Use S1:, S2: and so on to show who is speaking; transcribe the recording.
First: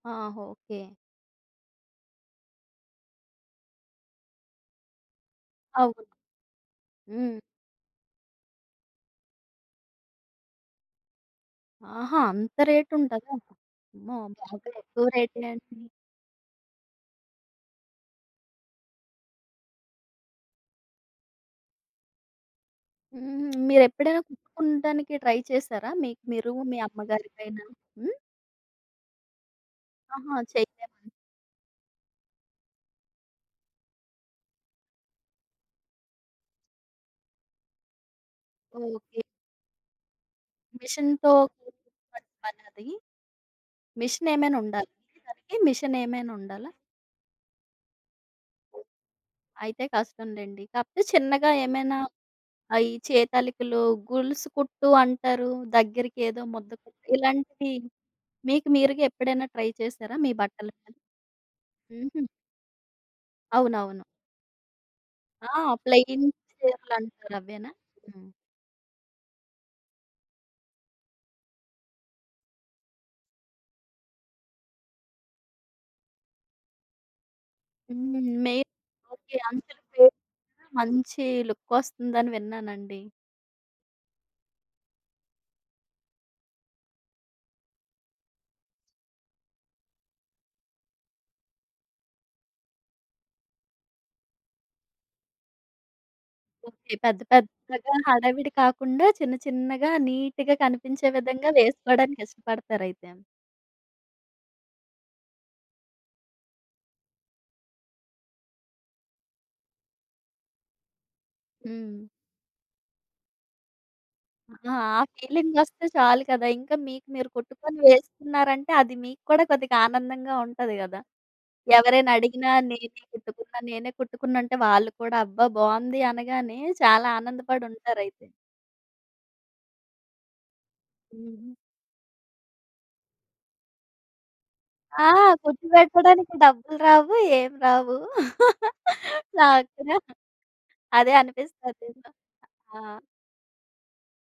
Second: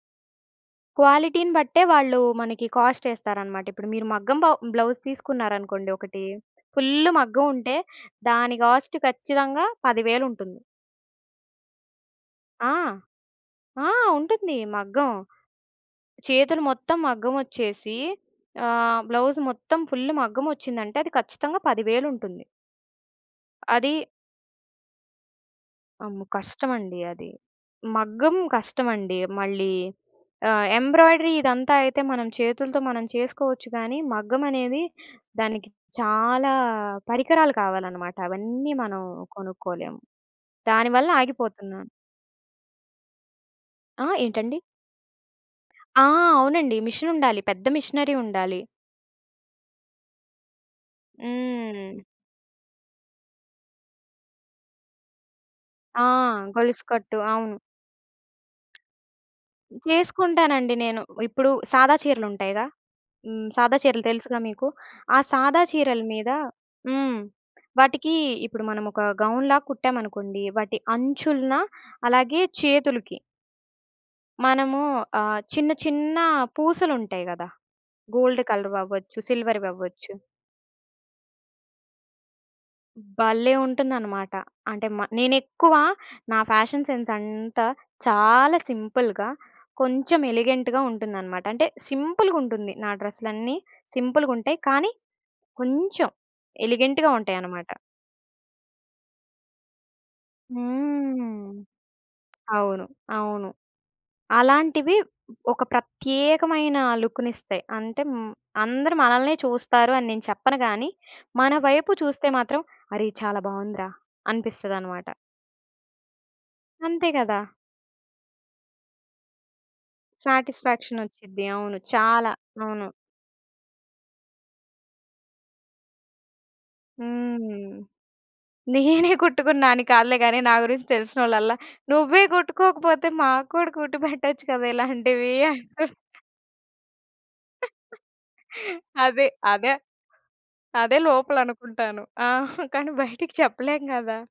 S1: ఆ! ఓకే.
S2: క్వాలిటీ‌ని బట్టే వాళ్ళు మనకి కాస్టేస్తారన్నమాట. ఇప్పుడు మీరు మగ్గం బా బ్లౌజ్ తీసుకున్నారనుకోండి
S1: అవును.
S2: ఒకటి, ఫుల్లు
S1: హ్మ్.
S2: మగ్గం ఉంటే, దాని కాస్ట్ ఖచ్చితంగా పదివేలుంటుంది.
S1: ఆహా! అంత
S2: ఆ!
S1: రేట్ ఉంటదా?
S2: ఆ!
S1: అమ్మో!
S2: ఉంటుంది.
S1: బాగా ఎక్కువ
S2: మగ్గం.
S1: రేటే అంటిని.
S2: చేతులు మొత్తం మగ్గం ఒచ్చేసి. ఆహ్, బ్లౌజ్ మొత్తం ఫుల్ మగ్గమొచ్చిందంటే, అది ఖచ్చితంగా పదివేలుంటుంది.
S1: హుహు.
S2: అది
S1: మీరెప్పుడైనా కుట్టుకునుటానికి ట్రై చేశారా?
S2: అమ్మో!
S1: మీకు మీరు, మీ
S2: కష్టమండి అది.
S1: అమ్మగారికైనా. హ్మ్.
S2: మగ్గం కష్టమండి మళ్ళీ.
S1: ఆహా!
S2: ఆహ్,
S1: చేయలేదా?
S2: ఎంబ్రాయిడరీ ఇదంతా అయితే, మనం చేతులతో మనం చేసుకోవచ్చు గాని, మగ్గమనేది దానికి చాలా పరికరాలు కావాలన్నమాట. అవన్నీ మనం
S1: ఓకే.
S2: కొనుక్కోలేము. దాని వల్ల
S1: మీషిన్‌తో
S2: ఆగిపోతునాను.
S1: కుట్టుకునే పనా అది?
S2: ఆ!
S1: మీషిన్‌ ఏమైనా
S2: ఏంటండి?
S1: ఉండాలి దానికి, మిషన్
S2: ఆ!
S1: ఏమైనా ఉండాలా?
S2: అవునండి. మీషాన్ ఉండాలి. పెద్ద మిషనరీ ఉండాలి.
S1: అయితే కష్టం లెండి. కాకపోతే చిన్నగా ఏమైనా
S2: హ్మ్.
S1: అయి చేతాలికలు, గొలుసు కుట్టు అంటారు.
S2: ఆ!
S1: దగ్గరికి ఏదో ముద్దకుట్టు,
S2: గొలుసుకట్టు. అవును.
S1: ఇలాంటివి మీకు మీరుగా ఎప్పుడైనా ట్రై చేశారా? మీ బట్టలు
S2: చేసుకుంటానండి
S1: పై
S2: నేను. ఇప్పుడు సాదా
S1: హుహు.
S2: చీరలుంటాయిగా, హ్మ్. సాదా చీరలు
S1: అవునవును.
S2: తెలుసుగా మీకు? ఆ
S1: ఆ!
S2: సాదా చీరల
S1: ప్లెయిన్
S2: మీద హ్మ్.
S1: చీరలంటారు అవేనా?
S2: వాటికి
S1: హ్మ్.
S2: ఇప్పుడు మనం ఒక గౌన్ లాగా కుట్టామనుకోండి. వాటి అంచులన అలాగే చేతులుకి. మనము ఆహ్, చిన్న, చిన్న పూసలుంటాయి గదా!
S1: హ్మ్.
S2: Gold
S1: main.
S2: కలర్ అవ్వచ్చు,
S1: ఓకే.
S2: సిల్వర్
S1: అంచులు
S2: అవ్వచ్చు.
S1: పేరు, మంచి లుకొస్తుందని విన్నానండి.
S2: హ్మ్, భలే ఉంటుందన్నమాట. అంటే మ నేనెక్కువ నా ఫ్యాషన్ సెన్స్ అంతా చాలా సింపుల్‌గా, కొంచెం ఎలిగెంట్‌గా ఉంటుందన్నమాట. అంటే సింపు‌లుగుంటుంది. నా డ్రెస్‌లన్నీ సింపులుగుంటాయి. కానీ కొంచెం,
S1: ఓకే.
S2: ఎలిగెంట్‌గా
S1: పెద్ద,
S2: ఉంటాయన్నమాట.
S1: పెద్దగా హడావిడి కాకుండా చిన్న, చిన్నగా నీట్‌గా కనిపించే
S2: హ్మ్.
S1: విధంగా వేసుకోవడానికి
S2: అవును.
S1: ఇష్టపడతారయితే.
S2: అవును. అలాంటివి ఒక ప్రత్యేకమైన లుక్కునిస్తాయి. అంటే, హ్మ్, అందరూ మనల్నే చూస్తారు అని నేను చెప్పను గాని, మన వైపు
S1: హ్మ్.
S2: చూస్తే మాత్రం అరె! ఇది చాలా బావుందిరా
S1: ఆ! ఆ
S2: అనిపిస్తదన్నమాట.
S1: ఫీలింగొస్తే చాలు కదా! ఇంకా మీకు
S2: అంతే
S1: మీరు
S2: కదా!
S1: కుట్టుకొని వేస్తున్నారంటే, అది మీకు కూడా కొద్దిగా ఆనందంగా ఉంటది గదా!
S2: సాటిస్‌ఫాక్షనొచ్చుద్ధి. అవును.
S1: ఎవరైనా
S2: చాలా.
S1: అడిగినా
S2: అవును.
S1: నేనే కుట్టుకున్నా, నేనే కుట్టుకున్నానంటే వాళ్ళు కూడా అబ్బా బావుంది అనగానే, చాలా
S2: హ్మ్.
S1: ఆనందపడుంటారు అయితే.
S2: నేనే కుట్టుకున్నా అని కాదులే గాని, నా గురించి తెలిసినోల్లల,
S1: హుహు.
S2: "నువ్వే కుట్టుకోకపోతే మాకు కూడా కుట్టి పెట్టచ్చు కదా!
S1: ఆ!
S2: ఇలాంటివి"
S1: కుట్టి
S2: అంటారు.
S1: పెట్టడానికి డబ్బులు రావు ఏమి రావు.
S2: అదే.
S1: నాకు
S2: అదే.
S1: కూడా
S2: అదే
S1: అదే అనిపిస్తది
S2: లోపలనుకుంటాను.
S1: అదేనా.
S2: ఆ! కానీ
S1: ఆ!
S2: బయటికి చెప్పలేం గదా!